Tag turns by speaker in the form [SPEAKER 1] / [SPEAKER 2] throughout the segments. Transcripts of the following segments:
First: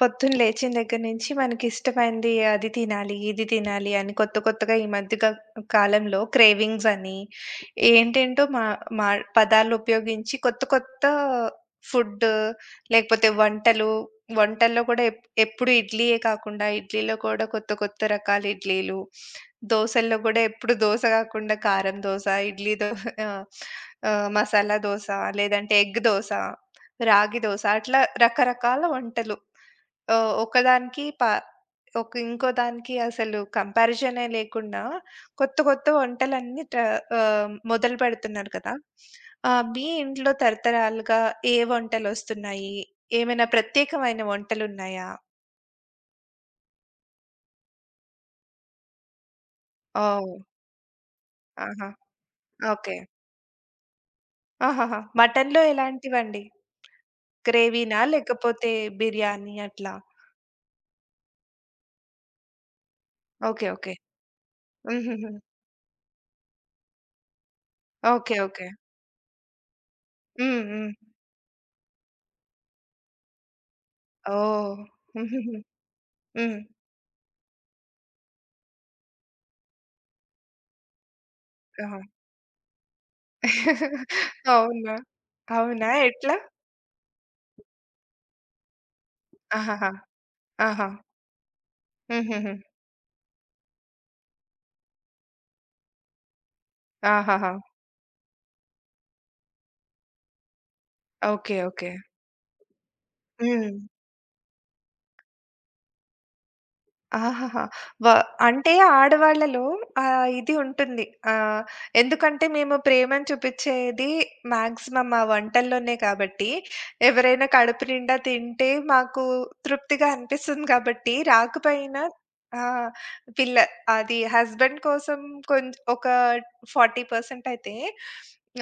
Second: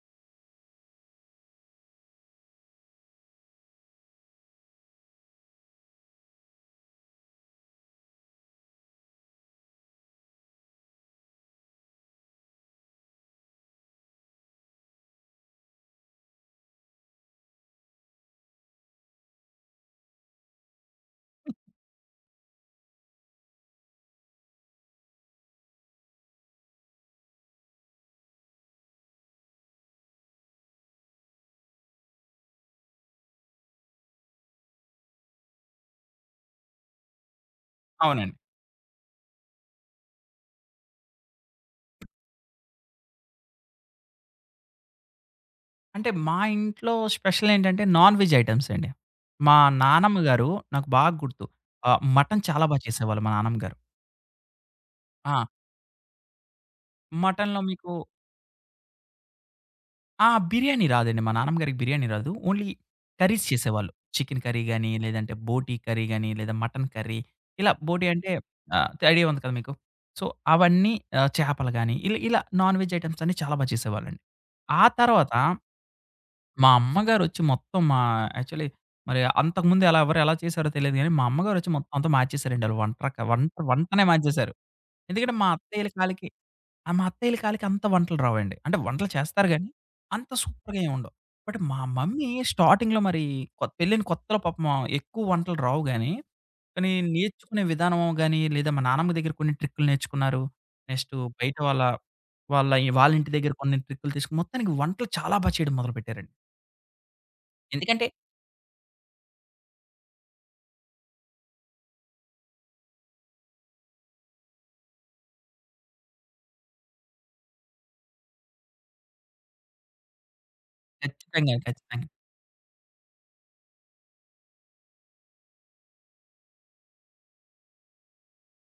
[SPEAKER 1] పొద్దున లేచిన దగ్గర నుంచి మనకిష్టమైంది అది తినాలి, ఇది తినాలి అని కొత్త కొత్తగా ఈ మధ్య కాలంలో క్రేవింగ్స్ అని ఏంటేంటో మా మా పదాలు ఉపయోగించి కొత్త కొత్త ఫుడ్ లేకపోతే వంటలు, వంటల్లో కూడా ఎప్పుడు ఇడ్లీయే కాకుండా ఇడ్లీలో కూడా కొత్త కొత్త రకాల ఇడ్లీలు, దోసల్లో కూడా ఎప్పుడు దోస కాకుండా కారం దోస, ఇడ్లీ దో ఆహ్, ఆహ్, మసాలా దోస, లేదంటే ఎగ్ దోస, రాగి దోస అట్లా రకరకాల వంటలు. ఆహ్, ఒకదానికి పా ఒక ఇంకో దానికి అసలు కంపారిజనే లేకుండా కొత్త కొత్త వంటలన్నీ మొదలు
[SPEAKER 2] అవునండి.
[SPEAKER 1] పెడుతున్నారు కదా! మీ ఇంట్లో తరతరాలుగా ఏ వంటలొస్తున్నాయి? ఏమైనా ప్రత్యేకమైన వంటలున్నాయా?
[SPEAKER 2] అంటే మా ఇంట్లో స్పెషల్ ఏంటంటే నాన్ వెజ్ ఐటెమ్స్ అండి. మా నానమ్మ
[SPEAKER 1] ఓహ్!
[SPEAKER 2] గారు నాకు బాగా గుర్తు.
[SPEAKER 1] ఆహా!
[SPEAKER 2] మటన్ చాలా బా
[SPEAKER 1] ఓకే.
[SPEAKER 2] చేసేవాళ్ళు మా నానమ్మ గారు.
[SPEAKER 1] ఆహాహా!
[SPEAKER 2] ఆ!
[SPEAKER 1] మటన్‌లో ఎలాంటివండి?
[SPEAKER 2] మటన్‌లో మీకు
[SPEAKER 1] గ్రేవీనా? లేకపోతే బిర్యానీ అట్లా?
[SPEAKER 2] ఆ! బిర్యానీ రాదండి. మా నానమ్మ గారికి బిర్యానీ రాదు. Only curries
[SPEAKER 1] okay.
[SPEAKER 2] చేసేవాళ్ళు.
[SPEAKER 1] ఓకే.
[SPEAKER 2] చికెన్ కర్రీ గాని,
[SPEAKER 1] హుహుహు.
[SPEAKER 2] లేదంటే బోటీ కర్రీ గాని, లేదా మటన్ కర్రీ ఇలా బోటీ అంటే
[SPEAKER 1] ఓకే. ఓకే.
[SPEAKER 2] ఐడియా ఉంది కదా మీకు. సో,
[SPEAKER 1] హ్మ్. హ్మ్.
[SPEAKER 2] అవన్నీ చేపలు గాని ఇలా ఇలా నాన్ వెజ్ ఐటెమ్స్ అన్నీ చాలా బా చేసేవాళ్ళండి.
[SPEAKER 1] ఓహ్!
[SPEAKER 2] ఆ తర్వాత
[SPEAKER 1] హుహుహు. హ్మ్.
[SPEAKER 2] మా అమ్మగారొచ్చి మొత్తం మా యాక్చువల్లీ మరి అంతకుముందు ఎలా ఎవరు ఎలా చేశారో తెలీదు గానీ, మా అమ్మగారొచ్చి మొత్తం
[SPEAKER 1] ఆహా!
[SPEAKER 2] అంతా మార్చేసారండి. ఆళ్ళు వంటరక వంట వంటనే మార్చేశారు.
[SPEAKER 1] అవునా?
[SPEAKER 2] ఎందుకంటే మా
[SPEAKER 1] అవునా?
[SPEAKER 2] అత్తయ్యల కాలికి
[SPEAKER 1] ఎట్లా?
[SPEAKER 2] ఆ! మా అత్తయ్యల కాలికి అంత వంటలు రావండి. అంటే వంటలు చేస్తారు గానీ,
[SPEAKER 1] ఆహాహా!
[SPEAKER 2] అంత సూపర్‌గా
[SPEAKER 1] ఆహా!
[SPEAKER 2] ఏమి ఉండవు. బట్ మా మమ్మీ
[SPEAKER 1] హుహుహు.
[SPEAKER 2] స్టార్టింగ్‌లో మరి పెళ్ళైన కొత్తలో పాపం ఎక్కువ వంటలు రావు గానీ, కానీ
[SPEAKER 1] ఆహాహా!
[SPEAKER 2] నేర్చుకునే విధానం గానీ, లేదా మా నానమ్మ దగ్గర కొన్ని ట్రిక్కులు నేర్చుకున్నారు. Next
[SPEAKER 1] okay.
[SPEAKER 2] బయట వాళ్ళ
[SPEAKER 1] ఓకే.
[SPEAKER 2] వాళ్ళ వాళ్ళ ఇంటి దగ్గర
[SPEAKER 1] హ్మ్.
[SPEAKER 2] కొన్ని ట్రిక్కులు తీసుకొని మొత్తానికి వంటలు చాలా బా చేయడం మొదలుపెట్టారండి.
[SPEAKER 1] ఆహాహా! వ
[SPEAKER 2] ఎందుకంటే
[SPEAKER 1] అంటే ఆడవాళ్ళలో ఇది ఉంటుంది. ఆహ్, ఎందుకంటే మేము ప్రేమను చూపిచ్చేది మాక్సిమం మా వంటల్లోనే కాబట్టి, ఎవరైనా కడుపు నిండా తింటే మాకు తృప్తిగా అనిపిస్తుంది కాబట్టి,
[SPEAKER 2] ఖచ్చితంగా.
[SPEAKER 1] రాకపోయినా
[SPEAKER 2] ఖచ్చితంగా.
[SPEAKER 1] ఆ! పిల్ల అది హస్బెండ్ కోసం ఒక 40% అయితే,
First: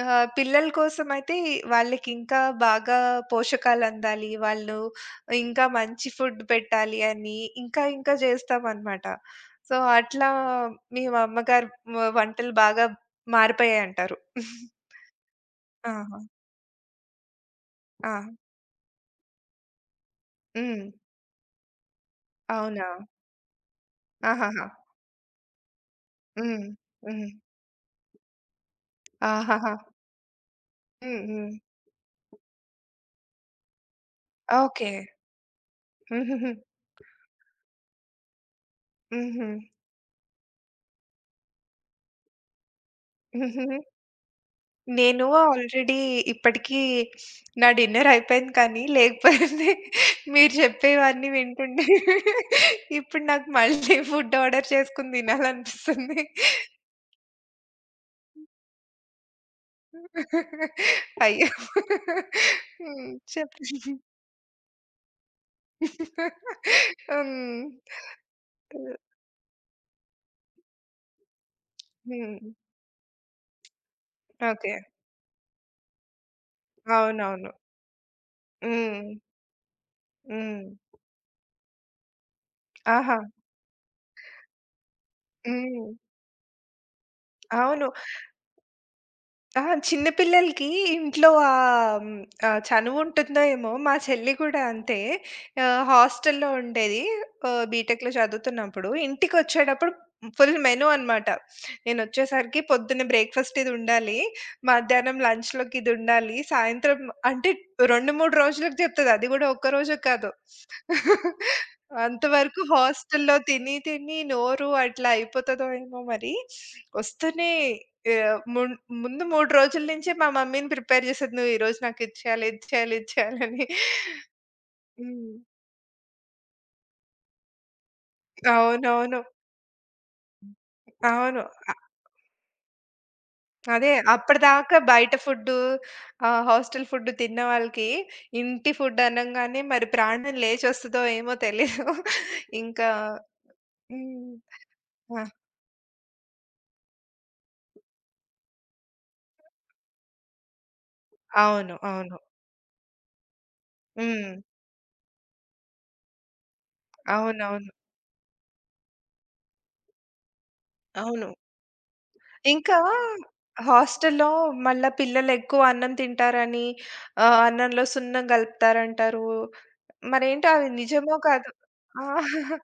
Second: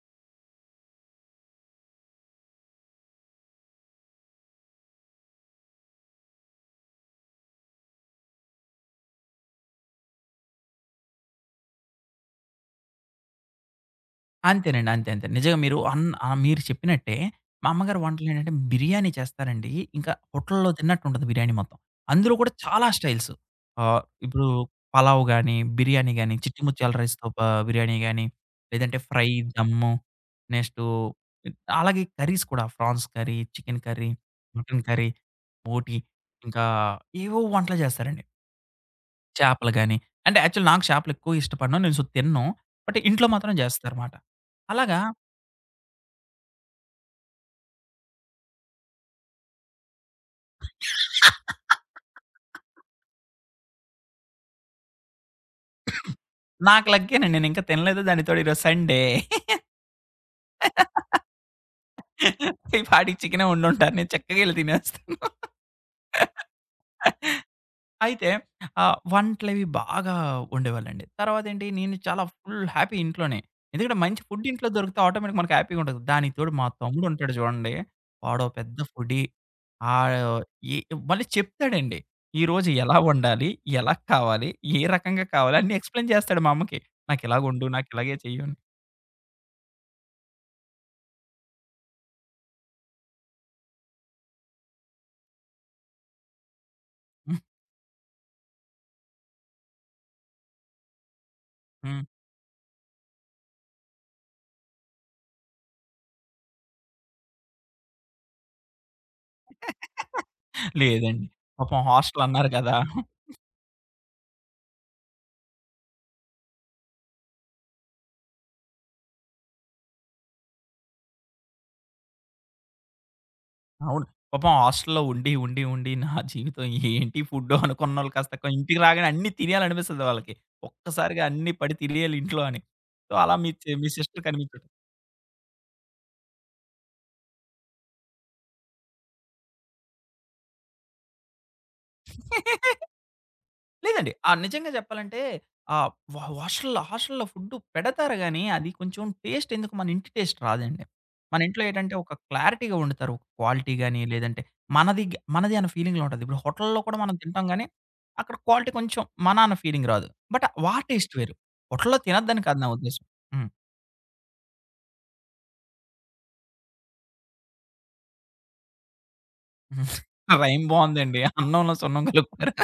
[SPEAKER 1] పిల్లల కోసమయితే వాళ్ళకింకా బాగా పోషకాలందాలి. వాళ్ళు ఇంకా మంచి ఫుడ్ పెట్టాలి అని ఇంకా ఇంకా జేస్తామనమాట. సో, అట్లా మీ అమ్మగారు వంటలు బాగా మారిపోయాయంటారు.
[SPEAKER 2] అంతేనండి. అంతే. అంతే. నిజంగా మీరు
[SPEAKER 1] ఆహా!
[SPEAKER 2] మీరు చెప్పినట్టే మా అమ్మగారు
[SPEAKER 1] ఆ!
[SPEAKER 2] వంటలేంటంటే బిర్యానీ చేస్తారండి. ఇంకా హోటల్‌లో
[SPEAKER 1] హ్మ్.
[SPEAKER 2] తిన్నట్టుంటది బిర్యానీ మొత్తం. అందులో కూడా
[SPEAKER 1] అవునా?
[SPEAKER 2] చాలా స్టైల్స్. ఇప్పుడు
[SPEAKER 1] ఆహాహా!
[SPEAKER 2] పలావ్ గాని, బిర్యానీ గాని, చిట్టి
[SPEAKER 1] హ్మ్.
[SPEAKER 2] ముత్యాల రైస్‌తో
[SPEAKER 1] హ్మ్.
[SPEAKER 2] బిర్యానీ గాని, లేదంటే ఫ్రై,
[SPEAKER 1] ఆహాహా!
[SPEAKER 2] దమ్ము, నెక్స్టు
[SPEAKER 1] హ్మ్. హ్మ్.
[SPEAKER 2] అలాగే కర్రీస్ కూడా prawns curry, chicken curry, mutton
[SPEAKER 1] okay.
[SPEAKER 2] Curry, బోటీ
[SPEAKER 1] హుహుహు.
[SPEAKER 2] ఇంకా ఏవేవో వంటలు చేస్తారండి.
[SPEAKER 1] హుహు.
[SPEAKER 2] చేపలు గాని, అంటే యాక్చువల్లీ నాకు చేపలెక్కువ ఇష్టపడను. నేను సో తినను. బట్ ఇంట్లో మాత్రం
[SPEAKER 1] హుహుహు.
[SPEAKER 2] జేస్తారమాట. అలాగా
[SPEAKER 1] నేను ఆల్రెడీ ఇప్పటికీ నా డిన్నర్ అయిపోయింది కానీ, లేకపోతే మీరు చెప్పేవన్నీ వింటుంటే ఇప్పుడు నాకు మళ్ళీ ఫుడ్ ఆర్డర్ చేసుకొని తినాలనిపిస్తుంది.
[SPEAKER 2] నాకు లక్కేనండి. నేనింకా తినలేదు. దానికి తోడు ఈరోజు సండే.
[SPEAKER 1] అయ్యో!
[SPEAKER 2] ఈ
[SPEAKER 1] హ్మ్.
[SPEAKER 2] పాటికి చికెనే
[SPEAKER 1] చెప్పండి.
[SPEAKER 2] వండుంటారు. నేను చక్కగా ఎళ్లి తినేస్తాను.
[SPEAKER 1] హ్మ్.
[SPEAKER 2] అయితే వంటలవి బాగా వండేవాళ్ళండి. తర్వాతేంటి నేను చాలా
[SPEAKER 1] హ్మ్.
[SPEAKER 2] ఫుల్ హ్యాపీ ఇంట్లోనే. ఎందుకంటే మంచి ఫుడ్ ఇంట్లో
[SPEAKER 1] ఓకే.
[SPEAKER 2] దొరికితే ఆటోమేటిక్‌గా మనకు హ్యాపీగా ఉంటది. దానికి తోడు మా తమ్ముడుంటాడు
[SPEAKER 1] అవునవును.
[SPEAKER 2] చూడండి. వాడో పెద్ద
[SPEAKER 1] హ్మ్.
[SPEAKER 2] ఫుడీ. ఆహ్,
[SPEAKER 1] హ్మ్.
[SPEAKER 2] ఎ మళ్ళీ చెప్తాడండి. ఈరోజు ఎలా
[SPEAKER 1] ఆహా!
[SPEAKER 2] వండాలి? ఎలా కావాలి? ఏ రకంగా కావాలి? అన్నీ
[SPEAKER 1] హ్మ్.
[SPEAKER 2] ఎక్స్‌ప్లెయిన్ చేస్తాడు మా అమ్మకి. నాకిలాగొండు,
[SPEAKER 1] అవును.
[SPEAKER 2] నాకిలాగే చెయ్యు అని.
[SPEAKER 1] అహా! చిన్న పిల్లలకి ఇంట్లో చనువుంటుందో ఏమో! మా చెల్లి కూడా అంతే. హాస్టల్‌లో ఉండేది.
[SPEAKER 2] హ్మ్.
[SPEAKER 1] బీటెక్‌లో చదువుతున్నప్పుడు ఇంటికొచ్చేటప్పుడు ఫుల్ మెను అనమాట.
[SPEAKER 2] హ్మ్.
[SPEAKER 1] నేనొచ్చేసరికి పొద్దున్న బ్రేక్‌ఫాస్ట్ ఇది ఉండాలి. మధ్యాహ్నం లంచ్‌లోకి ఇది ఉండాలి. సాయంత్రం అంటే 2, 3 రోజులకు చెప్తది. అది కూడా ఒక్క రోజు కాదు.
[SPEAKER 2] లేదండి. పాపం హాస్టల్ అన్నారు
[SPEAKER 1] అంతవరకు
[SPEAKER 2] కదా!
[SPEAKER 1] హాస్టల్‌లో తిని తిని నోరు అట్లా అయిపోతదో ఏమో మరి! వస్తూనే యాహ్! ముందు 3 రోజుల నుంచే మా మమ్మీని ప్రిపేర్ చేసేది. నువ్వు ఈరోజు నాకు ఇది చేయాలి, ఇది చేయాలి, ఇది చేయాలని.
[SPEAKER 2] అవును. పాపం హాస్టల్‌లో ఉండి,
[SPEAKER 1] హ్మ్.
[SPEAKER 2] ఉండి, ఉండి నా జీవితం ఏంటి ఫుడ్డు అనుకున్నోళ్ళు కాస్త ఇంటికి రాగానే
[SPEAKER 1] అవునవును.
[SPEAKER 2] అన్నీ తినేయాలనిపిస్తది వాళ్ళకి. ఒక్కసారిగా
[SPEAKER 1] అవును.
[SPEAKER 2] అన్నీ
[SPEAKER 1] అ
[SPEAKER 2] పడి తినేయాలి ఇంట్లో అని. సో, అలా మీ
[SPEAKER 1] అదే
[SPEAKER 2] మీ సిస్టర్ కనిపించడం.
[SPEAKER 1] అప్పటిదాకా బయట ఫుడ్డు, హాస్టల్ ఫుడ్ తిన్న వాళ్ళకి ఇంటి ఫుడ్ అనంగానే మరి ప్రాణం లేచొస్తదో ఏమో తెలీదు. ఇంకా
[SPEAKER 2] లేదండి. ఆ!
[SPEAKER 1] హ్మ్.
[SPEAKER 2] నిజంగా చెప్పాలంటే
[SPEAKER 1] ఆ!
[SPEAKER 2] హాస్టల్‌లో హాస్టల్‌లో ఫుడ్ పెడతారు గానీ, అది కొంచెం టేస్ట్ ఎందుకో మన ఇంటి టేస్ట్ రాదండి. మన ఇంట్లో
[SPEAKER 1] అవును.
[SPEAKER 2] ఏంటంటే ఒక
[SPEAKER 1] అవును.
[SPEAKER 2] క్లారిటీగా వండుతారు. ఒక క్వాలిటీ గాని,
[SPEAKER 1] హ్మ్.
[SPEAKER 2] లేదంటే మనది అన్న ఫీలింగ్‌లో ఉంటది. ఇప్పుడు హోటల్‌లో కూడా మనం తింటాం గానీ,
[SPEAKER 1] అవునవును.
[SPEAKER 2] అక్కడ క్వాలిటీ కొంచెం మన అన్న ఫీలింగ్ రాదు. బట్ టేస్ట్
[SPEAKER 1] అవును.
[SPEAKER 2] వేరు. హోటల్‌లో తినొద్దని కాదు నా
[SPEAKER 1] ఇంకా
[SPEAKER 2] ఉద్దేశ్యం. హ్మ్.
[SPEAKER 1] హాస్టల్‌లో మళ్ళా పిల్లలెక్కువ అన్నం తింటారని, అన్నంలో సున్నం కలుపుతారంటారు. మరేంటో
[SPEAKER 2] రైమ్
[SPEAKER 1] అది నిజమో
[SPEAKER 2] బావుందండి.
[SPEAKER 1] కాదో?
[SPEAKER 2] అన్నంలో సున్నం
[SPEAKER 1] ఆ!
[SPEAKER 2] కలుపుతారు.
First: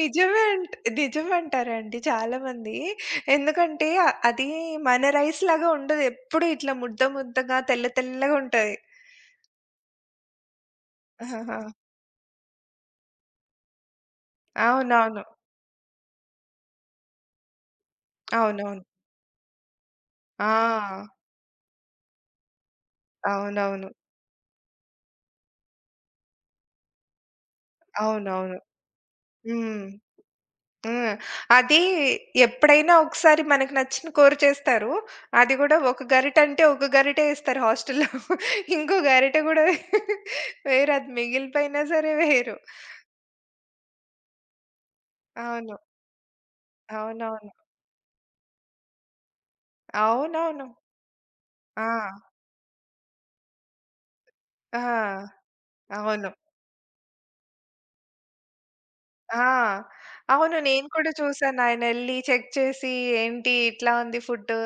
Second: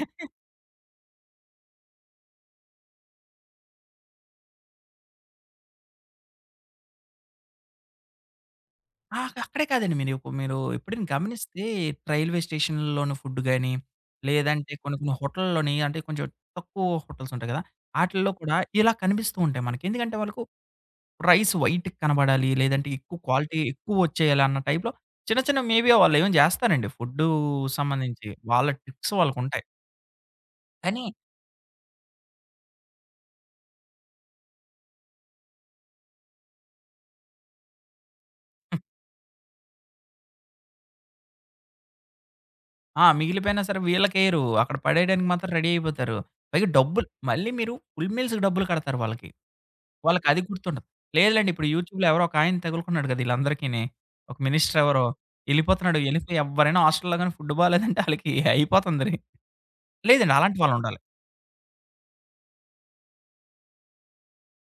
[SPEAKER 1] నిజమే అంట్ నిజమంటారండి చాలామంది. ఎందుకంటే అది మన రైస్ లాగా ఉండదు. ఎప్పుడూ ఇట్లా ముద్ద ముద్దగా, తెల్ల తెల్లగా ఉంటది.
[SPEAKER 2] ఆ! అక్కడే కాదండి. మీరు మీరు ఎప్పుడైనా
[SPEAKER 1] ఆహాహా!
[SPEAKER 2] గమనిస్తే రైల్వే స్టేషన్‌లోని ఫుడ్ గాని, లేదంటే కొన్ని కొన్ని
[SPEAKER 1] అవునవును.
[SPEAKER 2] హోటల్‌లోని అంటే కొంచెం తక్కువ హోటల్స్ ఉంటాయి కదా! ఆటిల్లో కూడా
[SPEAKER 1] అవునవును.
[SPEAKER 2] ఇలా కనిపిస్తూ ఉంటాయి మనకి. ఎందుకంటే వాళ్ళకు
[SPEAKER 1] ఆ!
[SPEAKER 2] రైస్ వైట్‌గా కనబడాలి, లేదంటే ఎక్కువ క్వాలిటీ
[SPEAKER 1] అవునవును.
[SPEAKER 2] ఎక్కువ వచ్చేయాలి అన్న టైప్‌లో చిన్న చిన్న మేబీ వాళ్ళేమో చేస్తారండి ఫుడ్డు సంబంధించి.
[SPEAKER 1] అవునవును.
[SPEAKER 2] వాళ్ళ ట్రిక్స్ వాళ్ళకుంటాయి.
[SPEAKER 1] హ్మ్.
[SPEAKER 2] కానీ
[SPEAKER 1] హ్మ్. అది ఎప్పుడైనా ఒకసారి మనకు నచ్చిన కూర చేస్తారు. అది గూడా ఒక గరిటంటే ఒక గరిటే ఇస్తారు హాస్టల్‌లో. ఇంకో గరిటె గూడా వేయరు. అది మిగిలిపోయినా సరే వేయరు.
[SPEAKER 2] ఆ! మిగిలిపోయినా సరే వీళ్ళకేయరు. అక్కడ పడేయడానికి మాత్రం రెడీ
[SPEAKER 1] అవును.
[SPEAKER 2] అయిపోతారు. పైగా డబ్బులు
[SPEAKER 1] అవునవును.
[SPEAKER 2] మళ్ళీ మీరు ఫుల్ మీల్స్‌కి డబ్బులు కడతారు వాళ్ళకి. వాళ్ళకది
[SPEAKER 1] అవునవును.
[SPEAKER 2] గుర్తుండదు. లేదులెండి ఇప్పుడు
[SPEAKER 1] ఆ!
[SPEAKER 2] యూట్యూబ్‌లో ఎవరో ఒక ఆయన తగులుకున్నాడు కదా! ఈళ్ళందరికిని. ఒక మినిస్టర్
[SPEAKER 1] ఆ!
[SPEAKER 2] ఎవరో ఎళ్ళిపోతున్నాడు.
[SPEAKER 1] అవును.
[SPEAKER 2] ఎళ్ళిపోయి ఎవ్వరైనా హాస్టల్‌లో గాని ఫుడ్ బాలేదంటే ఆళ్ళకి అయిపోతందిరి.
[SPEAKER 1] ఆ!
[SPEAKER 2] లేదండి
[SPEAKER 1] అవును.
[SPEAKER 2] అలాంటి
[SPEAKER 1] నేను
[SPEAKER 2] వాళ్ళుండాలి.
[SPEAKER 1] కూడా చూసాను. ఆయనెళ్లి చెక్ చేసి, "ఏంటి ఇట్లా ఉంది ఫుడ్డు.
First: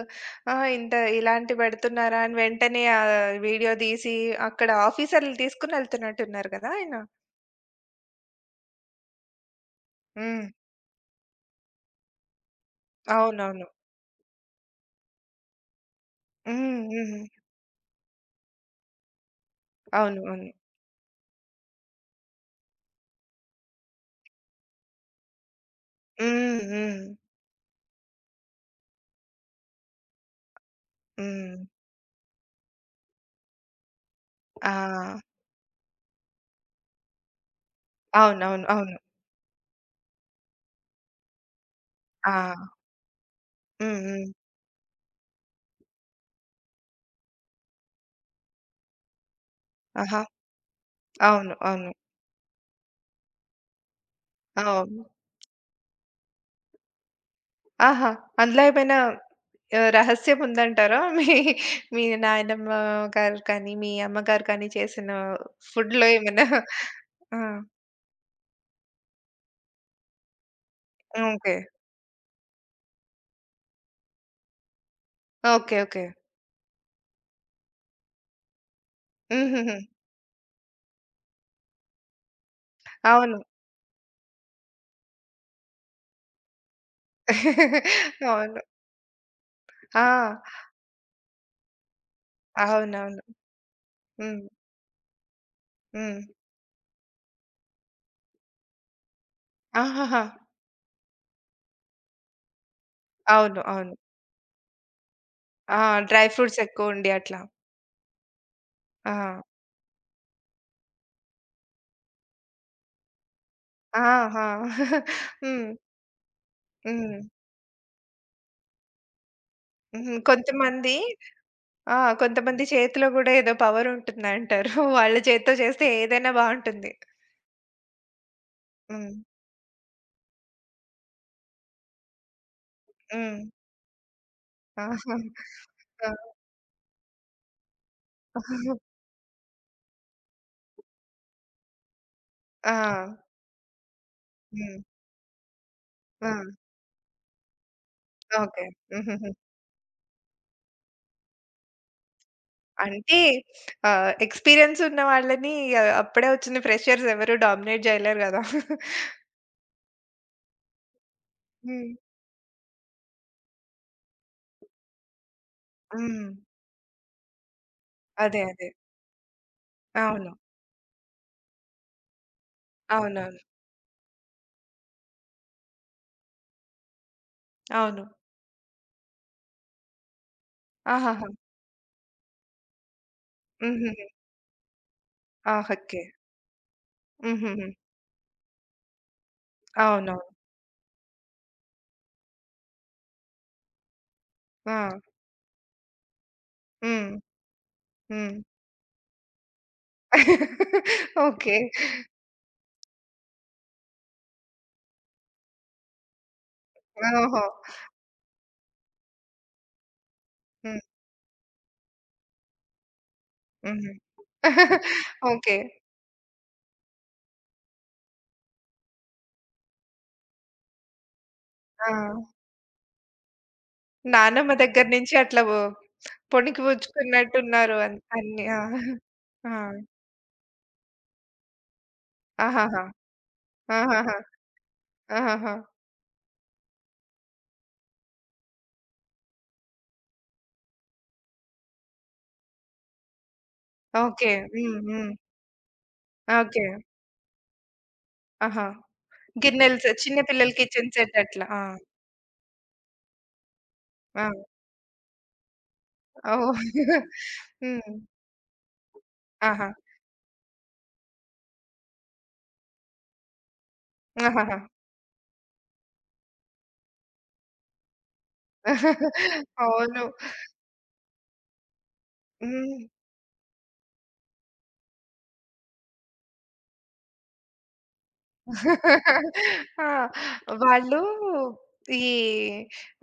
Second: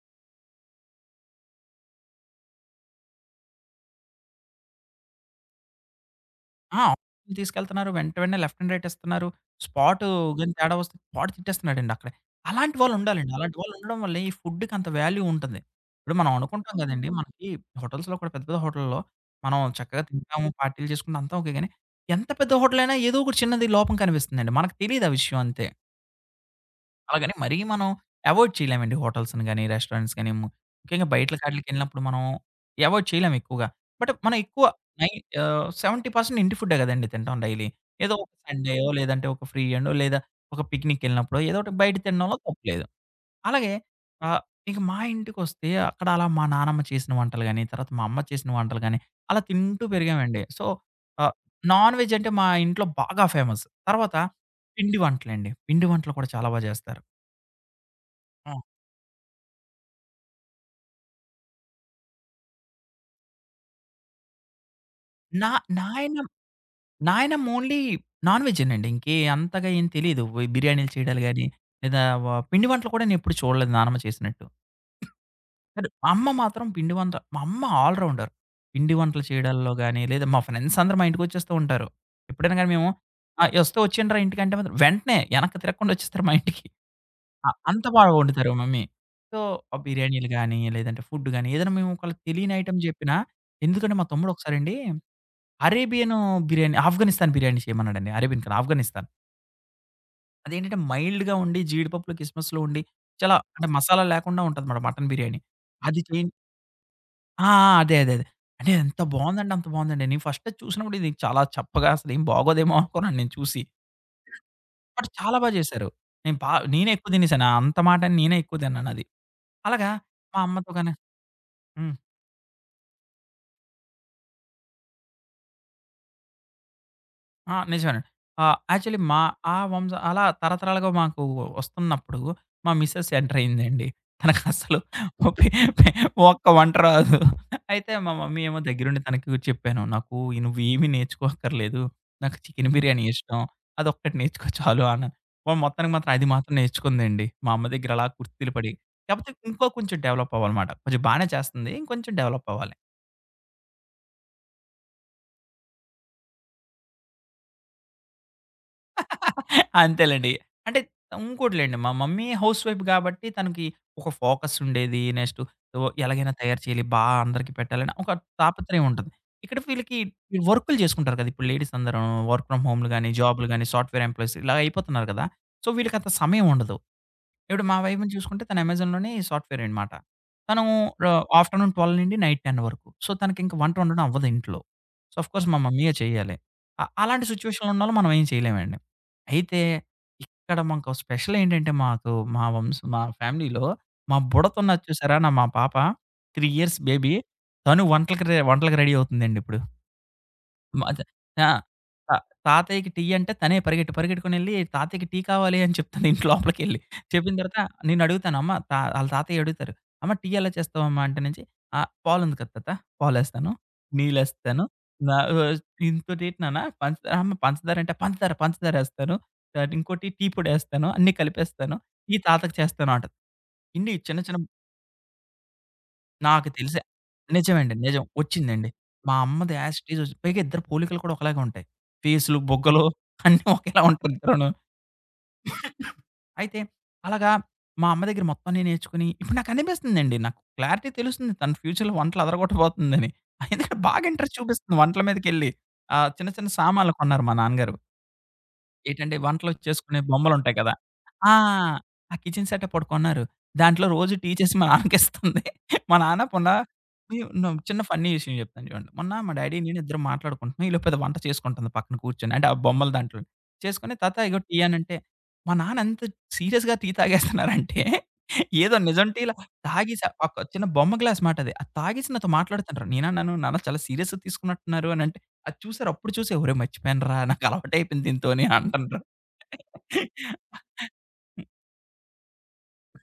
[SPEAKER 1] ఆహా! ఇంత ఇలాంటి పెడుతున్నారా?" అని వెంటనే వీడియో తీసి అక్కడ ఆఫీసర్‌లు తీసుకొని ఎళ్తున్నట్టున్నారు గదా
[SPEAKER 2] ఆ!
[SPEAKER 1] ఆయన.
[SPEAKER 2] తీసుకెళ్తున్నారు. వెంటనే లెఫ్ట్ అండ్ రైట్ ఇస్తున్నారు. స్పాటు
[SPEAKER 1] హ్మ్.
[SPEAKER 2] గాని తేడా వస్తే స్పాట్ తిట్టేస్తున్నాడండి అక్కడే. అలాంటి వాళ్ళుండాలండి. అలాంటి
[SPEAKER 1] అవునవును.
[SPEAKER 2] వాళ్ళుండడం వల్లే ఈ ఫుడ్‌కి అంత వాల్యూ ఉంటుంది. ఇప్పుడు మనం అనుకుంటాం
[SPEAKER 1] హ్మ్.
[SPEAKER 2] గదండీ!
[SPEAKER 1] హ్మ్.
[SPEAKER 2] మనకి హోటల్స్‌లో కూడా పెద్ద పెద్ద హోటల్‌లో మనం చక్కగా
[SPEAKER 1] అవును. అవును.
[SPEAKER 2] తింటాము, పార్టీలు చేసుకుంటాం అంతా ఓకే గాని ఎంత పెద్ద హోటల్ అయినా ఏదో ఒకటి చిన్నది లోపం కనిపిస్తుందండి. మనకు తెలీదు ఆ విషయం అంతే.
[SPEAKER 1] హ్మ్. హ్మ్.
[SPEAKER 2] అలాగని మరీ మనం అవాయిడ్ చేయలేమండి హోటల్స్‌ని గాని, రెస్టారెంట్స్ గాని, ముఖ్యంగా బయటల హ్మ్.
[SPEAKER 1] హ్మ్.
[SPEAKER 2] ఆటిలకెళ్ళినప్పుడు మనం అవాయిడ్ చేయలేం ఎక్కువగా. బట్ మనం ఎక్కువ నై
[SPEAKER 1] ఆ!
[SPEAKER 2] 70% ఇంటి ఫుడ్డే గదండీ తింటాం డైలీ. ఏదో ఒక
[SPEAKER 1] అవునవును.
[SPEAKER 2] సండేయో,
[SPEAKER 1] అవును.
[SPEAKER 2] లేదంటే ఒక ఫ్రీ అండో, లేదా ఒక పిక్నిక్‌కెళ్ళినప్పుడో ఏదో ఒకటి బయట
[SPEAKER 1] ఆ!
[SPEAKER 2] తినడంలో తప్పులేదు. అలాగే
[SPEAKER 1] హ్మ్. హ్మ్.
[SPEAKER 2] ఆహ్, ఇక మా ఇంటికొస్తే అక్కడ అలా మా నానమ్మ చేసిన వంటలు గాని, తర్వాత మా అమ్మ చేసిన వంటలు గాని, అలా తింటూ
[SPEAKER 1] ఆహా!
[SPEAKER 2] పెరిగామండి. సో, ఆహ్,
[SPEAKER 1] అవును. అవును.
[SPEAKER 2] నాన్ వెజ్ అంటే మా ఇంట్లో బాగా ఫేమస్. తర్వాత పిండి
[SPEAKER 1] అవును.
[SPEAKER 2] వంటలండి. పిండి వంటలు కూడా చాలా బా చేస్తారు.
[SPEAKER 1] ఆహా!
[SPEAKER 2] ఆ!
[SPEAKER 1] అందులో ఏమైనా రహస్యం ఉందంటారా? మీ మీ నాయనమ్మ గారు కానీ, మీ అమ్మగారు కానీ చేసిన
[SPEAKER 2] నా
[SPEAKER 1] ఫుడ్‌లో
[SPEAKER 2] నాయన
[SPEAKER 1] ఏమైనా? ఆ!
[SPEAKER 2] నాయనమ్మ ఓన్లీ నాన్ వెజ్జేనండి. ఇంకే అంతగా ఏం తెలీదు. బిర్యానీలు చేయడాలు గాని,
[SPEAKER 1] ఓకే.
[SPEAKER 2] లేదా పిండి వంటలు కూడా నేనెప్పుడు చూడలేదు నానమ్మ చేసినట్టు.
[SPEAKER 1] ఓకే.
[SPEAKER 2] కానీ
[SPEAKER 1] ఓకే.
[SPEAKER 2] అమ్మ మాత్రం పిండి వంట మా అమ్మ ఆల్ రౌండర్. పిండి వంటలు చేయడాల్లో
[SPEAKER 1] హుహుహు.
[SPEAKER 2] గాని, లేదా మా ఫ్రెండ్స్ అందరూ మా ఇంటికొచ్చేస్తూ ఉంటారు. ఎప్పుడైనా గాని మేము
[SPEAKER 1] అవును.
[SPEAKER 2] "ఆ! వస్తే వచ్చేయండిరా ఇంటికంటే" మాత్రం వెంటనే వెనక్కి తిరగకుండా వచ్చేస్తారు మా ఇంటికి. అంత బాగా వండుతారు మా
[SPEAKER 1] అవును.
[SPEAKER 2] మమ్మీ. సో, ఆ బిర్యానీలు
[SPEAKER 1] ఆ!
[SPEAKER 2] గాని, లేదంటే ఫుడ్ గాని, ఏదైనా మేము ఒకళ్ళకి తెలియని ఐటెమ్ చెప్పినా
[SPEAKER 1] అవునవును.
[SPEAKER 2] ఎందుకంటే మా తమ్ముడు
[SPEAKER 1] హ్మ్.
[SPEAKER 2] ఒకసారండి అరేబియను
[SPEAKER 1] హ్మ్.
[SPEAKER 2] బిర్యానీ, ఆఫ్ఘనిస్తాన్ బిర్యానీ చేయమన్నాడండి. అరేబియన్ కాదు ఆఫ్ఘనిస్తాన్.
[SPEAKER 1] ఆహాహా!
[SPEAKER 2] అదేంటంటే మైల్డ్‌గా ఉండి, జీడిపప్పులు, కిస్‌మిస్‌లు ఉండి, చాలా
[SPEAKER 1] అవును.
[SPEAKER 2] అంటే
[SPEAKER 1] అవును.
[SPEAKER 2] మసాలా లేకుండా ఉంటదన్నమాట మటన్ బిర్యానీ.
[SPEAKER 1] ఆ!
[SPEAKER 2] అది
[SPEAKER 1] డ్రై
[SPEAKER 2] చేయిం
[SPEAKER 1] ఫ్రూట్స్ ఎక్కువండి అట్లా.
[SPEAKER 2] ఆ! ఆ! అదే. అంటే ఎంత
[SPEAKER 1] ఆ!
[SPEAKER 2] బావుందంటే అంత బావుందండి. నేను ఫస్ట్ అది చూసినప్పుడు ఇది చాలా చప్పగా అసలేం బాగోదేమో అనుకున్నాను నేను చూసి.
[SPEAKER 1] ఆ! ఆ!
[SPEAKER 2] బట్ చాలా బా
[SPEAKER 1] హ్మ్.
[SPEAKER 2] చేశారు. నేను బా నేనే ఎక్కువ
[SPEAKER 1] హ్మ్.
[SPEAKER 2] తినేసాను. అంత మాటని నేనే ఎక్కువ తిన్నానది. అలాగా
[SPEAKER 1] హ్మ్.
[SPEAKER 2] మా అమ్మతో గాని
[SPEAKER 1] కొంతమంది
[SPEAKER 2] హ్మ్.
[SPEAKER 1] ఆ! కొంతమంది చేతిలో గూడా ఏదో పవర్ ఉంటుందంటారు. వాళ్ళ చేత్తో చేస్తే ఏదైనా బావుంటుంది.
[SPEAKER 2] ఆ! నిజమేనండి. యాక్చువల్లీ
[SPEAKER 1] హ్మ్.
[SPEAKER 2] మా ఆ వంశ అలా తరతరాలుగా మాకు వస్తున్నప్పుడు మా మిసెస్
[SPEAKER 1] హ్మ్.
[SPEAKER 2] ఎంటర్ అయిందండి. తనకసలు
[SPEAKER 1] ఆహా!
[SPEAKER 2] పె పె
[SPEAKER 1] ఆ!
[SPEAKER 2] ఒక్క వంట రాదు. అయితే మా మమ్మీ ఏమో దగ్గరుండి తనకి చెప్పాను. "నాకు నువ్వు ఏమి నేర్చుకోక్కర్లేదు. నాకు చికెన్
[SPEAKER 1] ఆ!
[SPEAKER 2] బిర్యానీ ఇష్టం. అదొక్కటి నేర్చుకో
[SPEAKER 1] హ్మ్.
[SPEAKER 2] చాలు" అన్నాను. వాడు మొత్తానికి మాత్రం అది
[SPEAKER 1] ఆ!
[SPEAKER 2] మాత్రం నేర్చుకుందండి. మా అమ్మ దగ్గర అలా కుర్చీలు
[SPEAKER 1] ఓకే.
[SPEAKER 2] పడి.
[SPEAKER 1] హుహుహు.
[SPEAKER 2] కాకపోతే ఇంకో కొంచెం డెవలప్ అవ్వాలమాట. కొంచెం బానే చేస్తుంది. ఇంకొంచెం డెవలప్ అవ్వాలి.
[SPEAKER 1] అంటే ఎక్స్‌పీరియన్స్ ఉన్న వాళ్ళని అప్పుడే వచ్చిన ఫ్రెషర్స్ ఎవరు డామినేట్ జేయలేరు గదా!
[SPEAKER 2] అంతేలెండి. అంటే ఇంకోటిలెండి మా
[SPEAKER 1] హ్మ్.
[SPEAKER 2] మమ్మీ హౌస్ వైఫ్ గాబట్టి తనకి ఒక ఫోకస్ ఉండేది. నెక్స్ట్ ఓ
[SPEAKER 1] హ్మ్.
[SPEAKER 2] ఎలాగైనా తయారు చేయాలి, బా అందరికి పెట్టాలని ఒక
[SPEAKER 1] అదే. అదే.
[SPEAKER 2] తాపత్రయం ఉంటది. ఇక్కడ వీళ్ళకి
[SPEAKER 1] అవును.
[SPEAKER 2] వర్కులు చేసుకుంటారు కదా! ఇప్పుడు లేడీస్ అందరూ వర్క్ ఫ్రమ్ హోమ్‌లు గాని,
[SPEAKER 1] అవునవును.
[SPEAKER 2] జాబ్‌లు గాని, సాఫ్ట్‌వేర్ ఎంప్లాయీస్ ఇలా అయిపోతున్నారు కదా! సో, వీళ్ళకంత సమయం ఉండదు. ఇప్పుడు మా
[SPEAKER 1] అవును.
[SPEAKER 2] వైఫ్‌ని చూసుకుంటే తను అమెజాన్‌లోనే సాఫ్ట్‌వేర్ అనమాట. తను ర
[SPEAKER 1] ఆహాహా!
[SPEAKER 2] ఆఫ్టర్‌నూన్ 12 నుండి నైట్ 10 వరకు. సో, తనకింక వంట వండడం
[SPEAKER 1] హుహుహు.
[SPEAKER 2] అవ్వదు ఇంట్లో. సో, ఆఫ్‌కోర్స్
[SPEAKER 1] ఆ!
[SPEAKER 2] మా మమ్మీయే
[SPEAKER 1] హక్కే.
[SPEAKER 2] చేయాలి. అలాంటి
[SPEAKER 1] హుహుహు.
[SPEAKER 2] సిట్యుయేషన్‌లో ఉన్నోళ్ళని మనం ఏం చేయలేమండి. అయితే
[SPEAKER 1] అవునవును.
[SPEAKER 2] ఇక్కడ మాకు స్పెషల్ ఏంటంటే మాకు మా ఫ్యామిలీలో మా
[SPEAKER 1] ఆ!
[SPEAKER 2] బుడతున్నది చూసారా! మా పాప 3 ఇయర్స్
[SPEAKER 1] హ్మ్.
[SPEAKER 2] బేబీ తను
[SPEAKER 1] హ్మ్.
[SPEAKER 2] వంటలకి రెడీ అవుతుందండి ఇప్పుడు. అదే ఆ!
[SPEAKER 1] ఓకే.
[SPEAKER 2] త తాతయ్యకి టీ అంటే తనే పరిగెట్టుకొనెళ్ళి తాతయ్యకి టీ కావాలి అని చెప్తాను ఇంటి లోపలికెళ్ళి. చెప్పిన
[SPEAKER 1] ఓహో!
[SPEAKER 2] తర్వాత నేనడుగుతాను అమ్మ తా ఆళ్ళ తాతయ్య అడుగుతారు. అమ్మ టీ ఎలా
[SPEAKER 1] హ్మ్.
[SPEAKER 2] చేస్తావమ్మా అంటే నుంచి పాలుంది కదా పాలేస్తాను,
[SPEAKER 1] హుహు.
[SPEAKER 2] నీళ్ళేస్తాను, నా
[SPEAKER 1] ఓకే.
[SPEAKER 2] ఆహ్, ఇంకోటేటి నాన్న పంచదార అమ్మ పంచదార అంటే పంచదారేస్తాను. ఇంకోటి టీ పొడేస్తాను, అన్నీ కలిపేస్తాను,
[SPEAKER 1] ఆ!
[SPEAKER 2] టీ తాతకి చేస్తాను అంటది. ఇన్ని చిన్న చిన్న
[SPEAKER 1] నానమ్మ దగ్గర నుంచి అట్లా
[SPEAKER 2] నాకు
[SPEAKER 1] పొణికి
[SPEAKER 2] తెలిసి నిజమండి.
[SPEAKER 1] పుచ్చుకున్నట్టున్నారు
[SPEAKER 2] నిజం.
[SPEAKER 1] అన్ని. ఆ!
[SPEAKER 2] వచ్చిందండి. మా
[SPEAKER 1] ఆ!
[SPEAKER 2] అమ్మది యాజ్ ఇట్ ఈజ్ ఒచ్చి పైగా ఇద్దరి పోలికలు కూడా ఒకలాగే ఉంటాయి. ఫేసులు,
[SPEAKER 1] ఆహాహా!
[SPEAKER 2] బుగ్గలు అన్నీ ఒకేలా ఉంటాయి
[SPEAKER 1] ఆహాహా!
[SPEAKER 2] ఇద్దరును.
[SPEAKER 1] ఆహాహా!
[SPEAKER 2] అయితే అలాగా మా అమ్మ దగ్గర మొత్తం అన్నీ నేర్చుకొని ఇప్పుడు నాకనిపిస్తుందండి. నాకు క్లారిటీ తెలుస్తుంది. తను ఫ్యూచర్‌లో వంటలు అదరగొట్టబోతుందని. ఎందుకంటే బాగా
[SPEAKER 1] ఓకే.
[SPEAKER 2] ఇంట్రెస్ట్ చూపిస్తుంది
[SPEAKER 1] హ్మ్.
[SPEAKER 2] వంటల
[SPEAKER 1] హ్మ్.
[SPEAKER 2] మీదకెళ్ళి. చిన్న చిన్న
[SPEAKER 1] ఓకే.
[SPEAKER 2] సామాన్లు కొన్నారు మా నాన్నగారు.
[SPEAKER 1] ఆహా!
[SPEAKER 2] ఏటంటే వంటలొచ్చి
[SPEAKER 1] గిన్నెలు సె
[SPEAKER 2] చేసుకునే
[SPEAKER 1] చిన్న పిల్లల
[SPEAKER 2] బొమ్మలుంటాయి కదా!
[SPEAKER 1] కిచెన్ సెట్
[SPEAKER 2] ఆ!
[SPEAKER 1] అట్లా. ఆ!
[SPEAKER 2] ఆ కిచెన్ సెటప్ ఒకటి కొన్నారు. దాంట్లో రోజు
[SPEAKER 1] ఆ!
[SPEAKER 2] టీ చేసి మా నాన్నకిస్తుంది. మా నాన్న మొన్న
[SPEAKER 1] ఓహ్! హ్మ్.
[SPEAKER 2] నేను చిన్న ఫన్నీ విషయం చెప్తాను చూడండి. మొన్న మా డ్యాడీ
[SPEAKER 1] ఆహా!
[SPEAKER 2] నేను ఇద్దరం మాట్లాడుకుంటున్నాం. ఈ లోపు ఏదో వంట చేసుకుంటుంది పక్కన కూర్చొని. అంటే ఆ బొమ్మల దాంట్లో. చేసుకొని "తాత ఇగో
[SPEAKER 1] ఆహాహా!
[SPEAKER 2] టీ" అనంటే, మా నాన్న ఎంత సీరియస్‌గా టీ తాగేస్తున్నారంటే, ఏదో నిజం టీలా
[SPEAKER 1] అవును.
[SPEAKER 2] తాగేసి ఒక చిన్న బొమ్మ గ్లాస్ మాట అది. అది తాగేసి నాతో
[SPEAKER 1] హ్మ్.
[SPEAKER 2] మాట్లాడుతుంటారు. నేనన్నాను, "నాన్న చాలా సీరియస్‌గా తీసుకున్నట్టున్నారు" అనంటే అది చూసారు. అప్పుడు చూసి ఒరేయ్! మర్చిపోయానురా నాకలవాటయిపోయింది దీనితోని అంటుండ్రు.
[SPEAKER 1] ఆ! వాళ్ళు ఈ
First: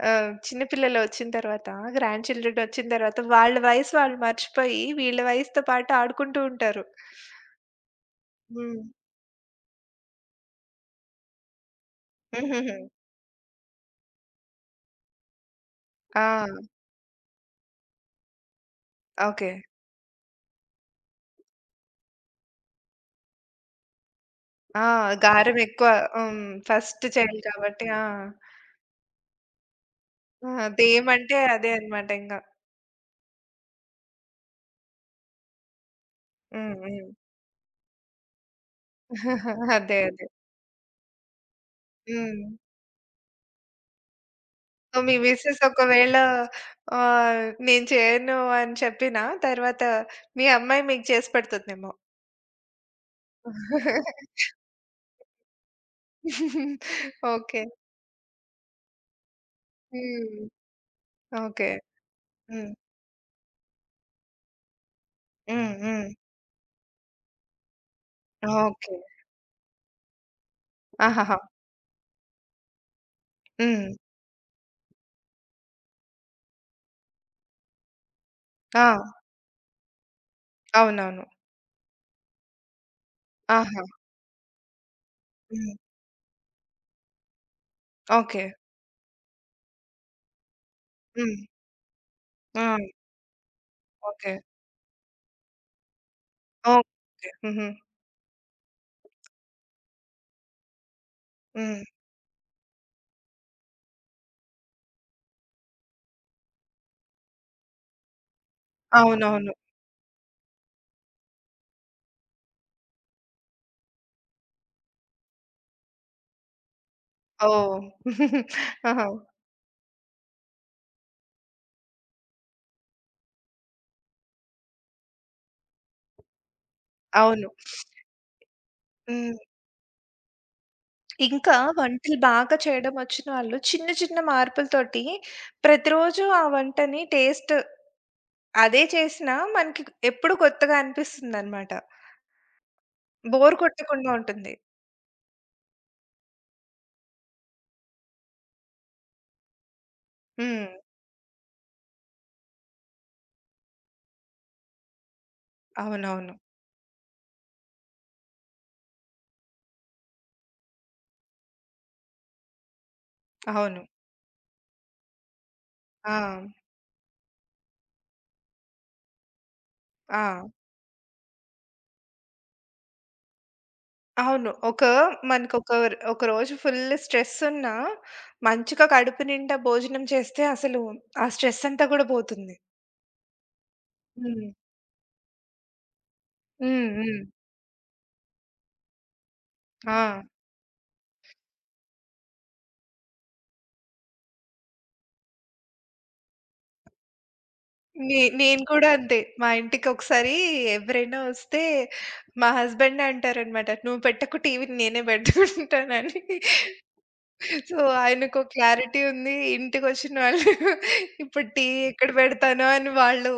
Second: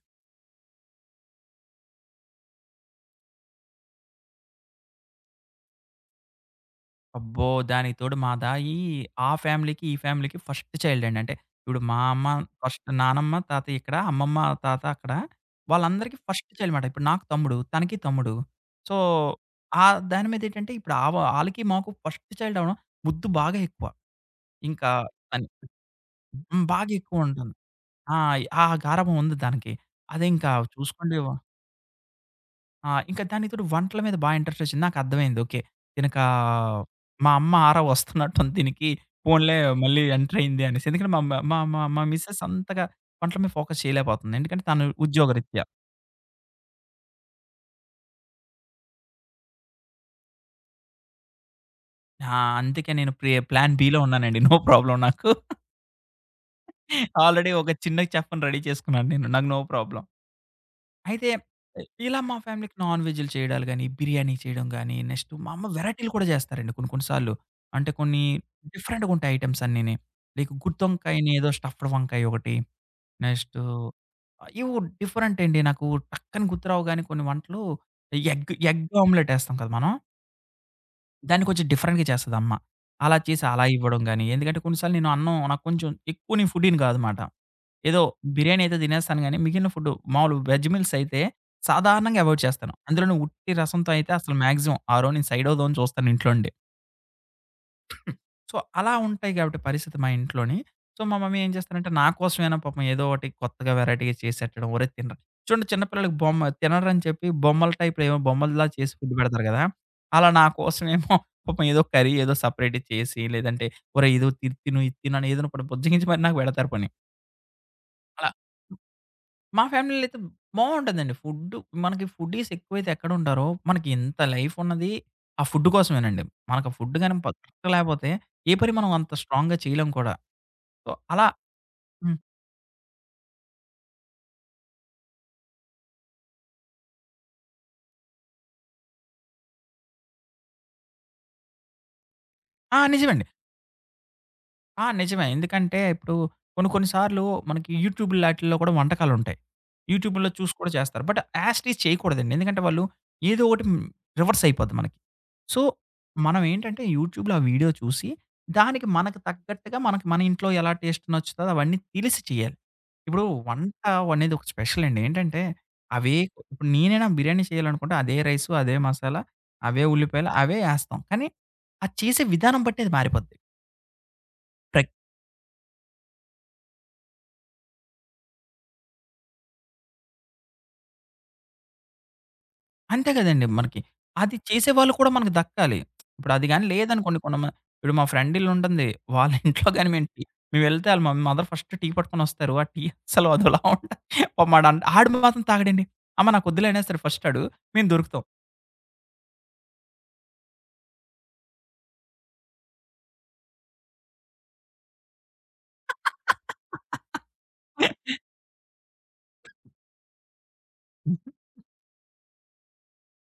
[SPEAKER 1] చిన్న పిల్లలొచ్చిన తర్వాత, గ్రాండ్ చిల్డ్రన్ వచ్చిన తర్వాత వాళ్ళ వయసు వాళ్ళు మర్చిపోయి, వీళ్ళ వయసుతో పాటు ఆడుకుంటూ ఉంటారు.
[SPEAKER 2] అబ్బో! దానికి తోడు మాదాయి
[SPEAKER 1] హ్మ్.
[SPEAKER 2] ఆ ఫ్యామిలీకి, ఈ ఫ్యామిలీకి ఫస్ట్ చైల్డ్ అండి. అంటే ఇప్పుడు మా అమ్మ
[SPEAKER 1] హుహుహు.
[SPEAKER 2] ఫస్ట్ నానమ్మ, తాతయ్య ఇక్కడ. అమ్మమ్మ, తాత అక్కడ. వాళ్ళందరికీ
[SPEAKER 1] ఆ!
[SPEAKER 2] ఫస్ట్ చైల్డ్ మాట. ఇప్పుడు నాకు తమ్ముడు, తనకి తమ్ముడు. So,
[SPEAKER 1] okay.
[SPEAKER 2] ఆ దాని మీదేంటంటే ఇప్పుడు ఆళ్ళకి మాకు ఫస్ట్ చైల్డ్ అవ్వడం ముద్దు బాగా ఎక్కువ.
[SPEAKER 1] ఆ!
[SPEAKER 2] ఇంకా అన్
[SPEAKER 1] గారం ఎక్కువ. హ్మ్.
[SPEAKER 2] హ్మ్. బాగా
[SPEAKER 1] ఫస్ట్ చైల్డ్
[SPEAKER 2] ఎక్కువుంటుంది.
[SPEAKER 1] కాబట్టి. ఆ!
[SPEAKER 2] ఆ! ఆ గారాబం ఉంది దానికి.
[SPEAKER 1] ఆ!
[SPEAKER 2] అదింకా చూసుకోండి వ
[SPEAKER 1] అదేమంటే అదే అన్నమాట ఇంగ.
[SPEAKER 2] ఆ! ఇంకా దానికి తోడు వంటల మీద బా ఇంట్రెస్ట్ ఒచ్చింది. నాకర్థమైంది. ఓకే. దీనికా
[SPEAKER 1] హ్మ్. హ్మ్.
[SPEAKER 2] మా అమ్మ ఆరా వస్తున్నట్టుంది దీనికి. పోన్లే
[SPEAKER 1] అదే.
[SPEAKER 2] మళ్ళీ
[SPEAKER 1] అదే.
[SPEAKER 2] ఎంటర్ అయింది అనేసి. ఎందుకంటే మా మ మా మా మా మిసెస్
[SPEAKER 1] హ్మ్.
[SPEAKER 2] అంతగా వంటల మీద ఫోకస్ చేయలేకపోతుంది. ఎందుకంటే తను
[SPEAKER 1] మీ మిసెస్
[SPEAKER 2] ఉద్యోగరీత్యా.
[SPEAKER 1] ఒకవేళ నేను చేయను అని చెప్పినా, తర్వాత మీ అమ్మాయి మీకు చేసి పెడుతుందేమో.
[SPEAKER 2] ఆ! అందుకే నేను ప్లాన్ బిలో ఉన్నానండి. నో ప్రాబ్లమ్ నాకు. Already
[SPEAKER 1] okay.
[SPEAKER 2] ఒక చిన్న చెఫ్‌ని రెడీ చేసుకున్నాను నేను. నాకు నో ప్రాబ్లమ్.
[SPEAKER 1] హ్మ్.
[SPEAKER 2] అయితే
[SPEAKER 1] ఓకే.
[SPEAKER 2] ఇలా మా
[SPEAKER 1] హ్మ్.
[SPEAKER 2] ఫ్యామిలీకి నాన్ వెజ్‌లు చేయడాలు గాని, బిర్యానీ చేయడం గాని, నెక్స్ట్ మా అమ్మ
[SPEAKER 1] హ్మ్. హ్మ్.
[SPEAKER 2] వెరైటీలు కూడా చేస్తారండి కొన్ని కొన్ని సార్లు. అంటే కొన్ని
[SPEAKER 1] ఓకే.
[SPEAKER 2] డిఫరెంట్‌గా ఉంటాయి ఐటెమ్స్ అన్నీని. లైక్ గుత్తొంకాయని
[SPEAKER 1] ఆహాహా!
[SPEAKER 2] ఏదో స్టఫ్డ్ వంకాయ ఒకటి, నెక్స్ట్
[SPEAKER 1] హ్మ్.
[SPEAKER 2] ఇవి డిఫరెంట్ అండి. నాకు టక్కని గుర్తురావు గాని కొన్ని వంటలు ఎగ్ ఎగ్
[SPEAKER 1] ఆ!
[SPEAKER 2] ఆమ్లెట్ ఏస్తాం కదా మనం.
[SPEAKER 1] అవునవును.
[SPEAKER 2] దాన్ని కొంచెం డిఫరెంట్‌గా చేస్తదమ్మ. అలా చేసి అలా
[SPEAKER 1] ఆహా!
[SPEAKER 2] ఇవ్వడం గాని, ఎందుకంటే కొన్ని సార్లు నేను అన్నం నాకు
[SPEAKER 1] హ్మ్.
[SPEAKER 2] కొంచెం ఎక్కువ నేను ఫుడ్డీని కాదనమాట. ఏదో
[SPEAKER 1] ఓకే.
[SPEAKER 2] బిర్యానీ అయితే తినేస్తాను గానీ, మిగిలిన ఫుడ్డు మామూలు వెజ్ మీల్స్ అయితే
[SPEAKER 1] హ్మ్.
[SPEAKER 2] సాధారణంగా అవాయిడ్
[SPEAKER 1] ఆ!
[SPEAKER 2] చేస్తాను. అందులోను ఉట్టి రసంతో అయితే
[SPEAKER 1] ఓకే.
[SPEAKER 2] అసలు మాక్సిమం ఆ రోజు నేను సైడ్ అవుదామని చూస్తాను ఇంట్లో నుండి.
[SPEAKER 1] ఓకే. హుహు.
[SPEAKER 2] సో, అలా ఉంటాయి గాబట్టి పరిస్థితి మా ఇంట్లోని. సో, మా మమ్మీ ఏం
[SPEAKER 1] హ్మ్.
[SPEAKER 2] చేస్తారంటే నా కోసమైనా పాపం ఏదో ఒకటి కొత్తగా వెరైటీగా చేసెట్టడం. ఒరేయ్! తినరా చూడండి చిన్న పిల్లలకి బొమ్మ తినరని చెప్పి బొమ్మల టైప్‌లో ఏమో బొమ్మల్లా చేసి ఫుడ్ పెడతారు
[SPEAKER 1] అవునవును.
[SPEAKER 2] గదా! అలా నా కోసమేమో పాపం ఏదో కర్రీ ఏదో సెపరేట్‌గా చేసి, లేదంటే ఒరేయ్! ఇదో తిను, ఇది తిను అని ఏదోనొకటి బుజ్జగించి మరి నాకు పెడతారు పోనీ.
[SPEAKER 1] ఓహ్!
[SPEAKER 2] అలా
[SPEAKER 1] ఆహా!
[SPEAKER 2] మా ఫ్యామిలీలో అయితే బావుంటదండి. ఫుడ్డు మనకి ఫుడ్డీస్ ఎక్కువైతే ఎక్కడుంటారో, మనకి ఇంత లైఫ్ ఉన్నది ఆ ఫుడ్ కోసమేనండి. మనకు ఆ ఫుడ్ గాని
[SPEAKER 1] అవును.
[SPEAKER 2] దొరకలేపోతే, ఏ పని మనం అంత
[SPEAKER 1] హ్మ్.
[SPEAKER 2] స్ట్రాంగ్‌గా చేయలేం కూడా. సో, అలా
[SPEAKER 1] ఇంకా వంటలు
[SPEAKER 2] హ్మ్.
[SPEAKER 1] బాగా చేయడం వచ్చిన వాళ్ళు చిన్న చిన్న మార్పులతోటి ప్రతిరోజు ఆ వంటని టేస్ట్ అదే చేసినా మనకి ఎప్పుడు కొత్తగా అనిపిస్తుందనమాట.
[SPEAKER 2] ఆ! నిజమండి.
[SPEAKER 1] బోర్ కొట్టకుండా ఉంటుంది.
[SPEAKER 2] ఆ! నిజమే. ఎందుకంటే ఇప్పుడు కొన్ని కొన్ని సార్లు మనకి యూట్యూబ్ లాటిల్లో కూడా వంటకాలుంటాయి. యూట్యూబ్‌లో చూసి
[SPEAKER 1] హ్మ్.
[SPEAKER 2] కూడా చేస్తారు. బట్ యాస్ ఇట్ ఈజ్ చేయకూడదండి. ఎందుకంటే వాళ్ళు ఏదో ఒకటి రివర్స్ అయిపోద్ది మనకి. సో,
[SPEAKER 1] అవునవును.
[SPEAKER 2] మనం ఏంటంటే యూట్యూబ్‌లో ఆ వీడియో చూసి దానికి మనకు తగ్గట్టుగా మనకి మన ఇంట్లో ఎలా టేస్ట్ నచ్చుతదో అవన్నీ తెలిసి చేయాలి. ఇప్పుడు వంట
[SPEAKER 1] అవును.
[SPEAKER 2] అనేది ఒక స్పెషల్ అండి. ఏంటంటే
[SPEAKER 1] ఆ!
[SPEAKER 2] అవే ఇప్పుడు నేనైనా బిర్యానీ చేయాలనుకుంటే అదే రైసు, అదే మసాలా, అవే ఉల్లిపాయలు,
[SPEAKER 1] ఆ!
[SPEAKER 2] అవే ఏస్తాం. కానీ అది చేసే విధానం బట్టి అది మారిపోద్ది.
[SPEAKER 1] అవును.
[SPEAKER 2] ప్ర
[SPEAKER 1] ఒక మనకొక ర్ ఒక రోజు ఫుల్ స్ట్రెస్ ఉన్నా మంచిగా కడుపు నిండా భోజనం చేస్తే అసలు ఆ స్ట్రెస్ అంతా గూడా పోతుంది.
[SPEAKER 2] అంతే కదండీ మనకి. అది
[SPEAKER 1] హ్మ్.
[SPEAKER 2] చేసేవాళ్ళు కూడా మనకు దక్కాలి. ఇప్పుడు అది గాని
[SPEAKER 1] హ్మ్.
[SPEAKER 2] లేదనుకోండి
[SPEAKER 1] హ్మ్.
[SPEAKER 2] కొంతమంది ఇప్పుడు మా ఫ్రెండ్ ఇల్లుంటుంది. వాళ్ళ ఇంట్లో గాని
[SPEAKER 1] ఆ!
[SPEAKER 2] మేము టీ మేమెళ్తే ఆళ్ళ మదర్ ఫస్ట్ టీ పట్టుకొనొస్తారు. ఆ టీ అస్సలు అదోలా ఉంటది. పాపం ఆడంట ఆడు మాత్రం తాగడండి. అమ్మ నాకొద్దులే అనేస్తాడు ఫస్ట్ ఆడు. మేము
[SPEAKER 1] నే
[SPEAKER 2] దొరుకుతాం.
[SPEAKER 1] నేను కూడా అంతే. మా ఇంటికొకసారి ఎవరైనా వస్తే, మా హస్బెండే అంటారనమాట. "నువ్వు పెట్టకు టీవీ నేనే పెట్టుకుంటానని." సో, ఆయనకో క్లారిటీ ఉంది. ఇంటికొచ్చిన వాళ్ళు ఇప్పుడు టీవీ ఎక్కడ పెడతానో అని వాళ్ళు,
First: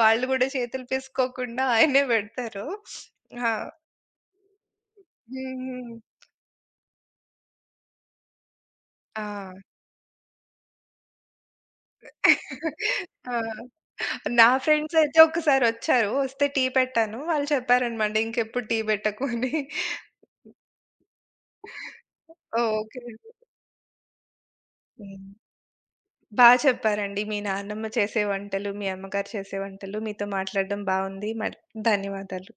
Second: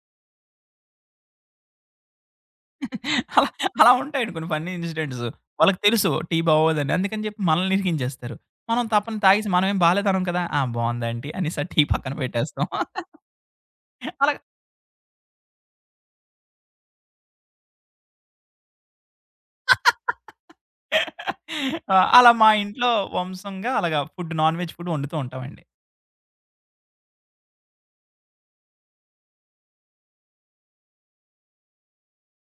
[SPEAKER 1] గూడా చేతులు పీసుకోకుండా ఆయనే పెడతారు.
[SPEAKER 2] అలా
[SPEAKER 1] ఆ!
[SPEAKER 2] అలా ఉంటాయండి కొన్ని ఫన్నీ ఇన్సిడెంట్స్.
[SPEAKER 1] హ్మ్.
[SPEAKER 2] వాళ్ళకి
[SPEAKER 1] హ్మ్.
[SPEAKER 2] తెలుసు టీ బాగోదని. అందుకని చెప్పి మనల్ని ఇరికించేస్తారు. మనం తప్పని
[SPEAKER 1] ఆ!
[SPEAKER 2] తాగేసి మనమేం బాలేదనం కదా! ఆ! బావుంది ఆంటీ అనేసి ఆ టీ పక్కన పెట్టేస్తాం.
[SPEAKER 1] ఆ!
[SPEAKER 2] అలాగ
[SPEAKER 1] నా ఫ్రెండ్స్ అయితే ఒక్కసారొచ్చారు. వస్తే టీ పెట్టాను. వాళ్ళు చెప్పారనమాట, "ఇంకెప్పుడు టీ పెట్టకు" అని.
[SPEAKER 2] ఆ! అలా మా ఇంట్లో
[SPEAKER 1] ఓకే.
[SPEAKER 2] వంశంగా అలాగా ఫుడ్ నాన్ వెజ్ ఫుడ్ వండుతూ
[SPEAKER 1] హ్మ్.
[SPEAKER 2] ఉంటామండి.
[SPEAKER 1] బా చెప్పారండి. మీ నాన్నమ్మ చేసే వంటలు, మీ అమ్మగారు చేసే వంటలు మీతో మాట్లాడడం బావుంది. మరి ధన్యవాదాలు.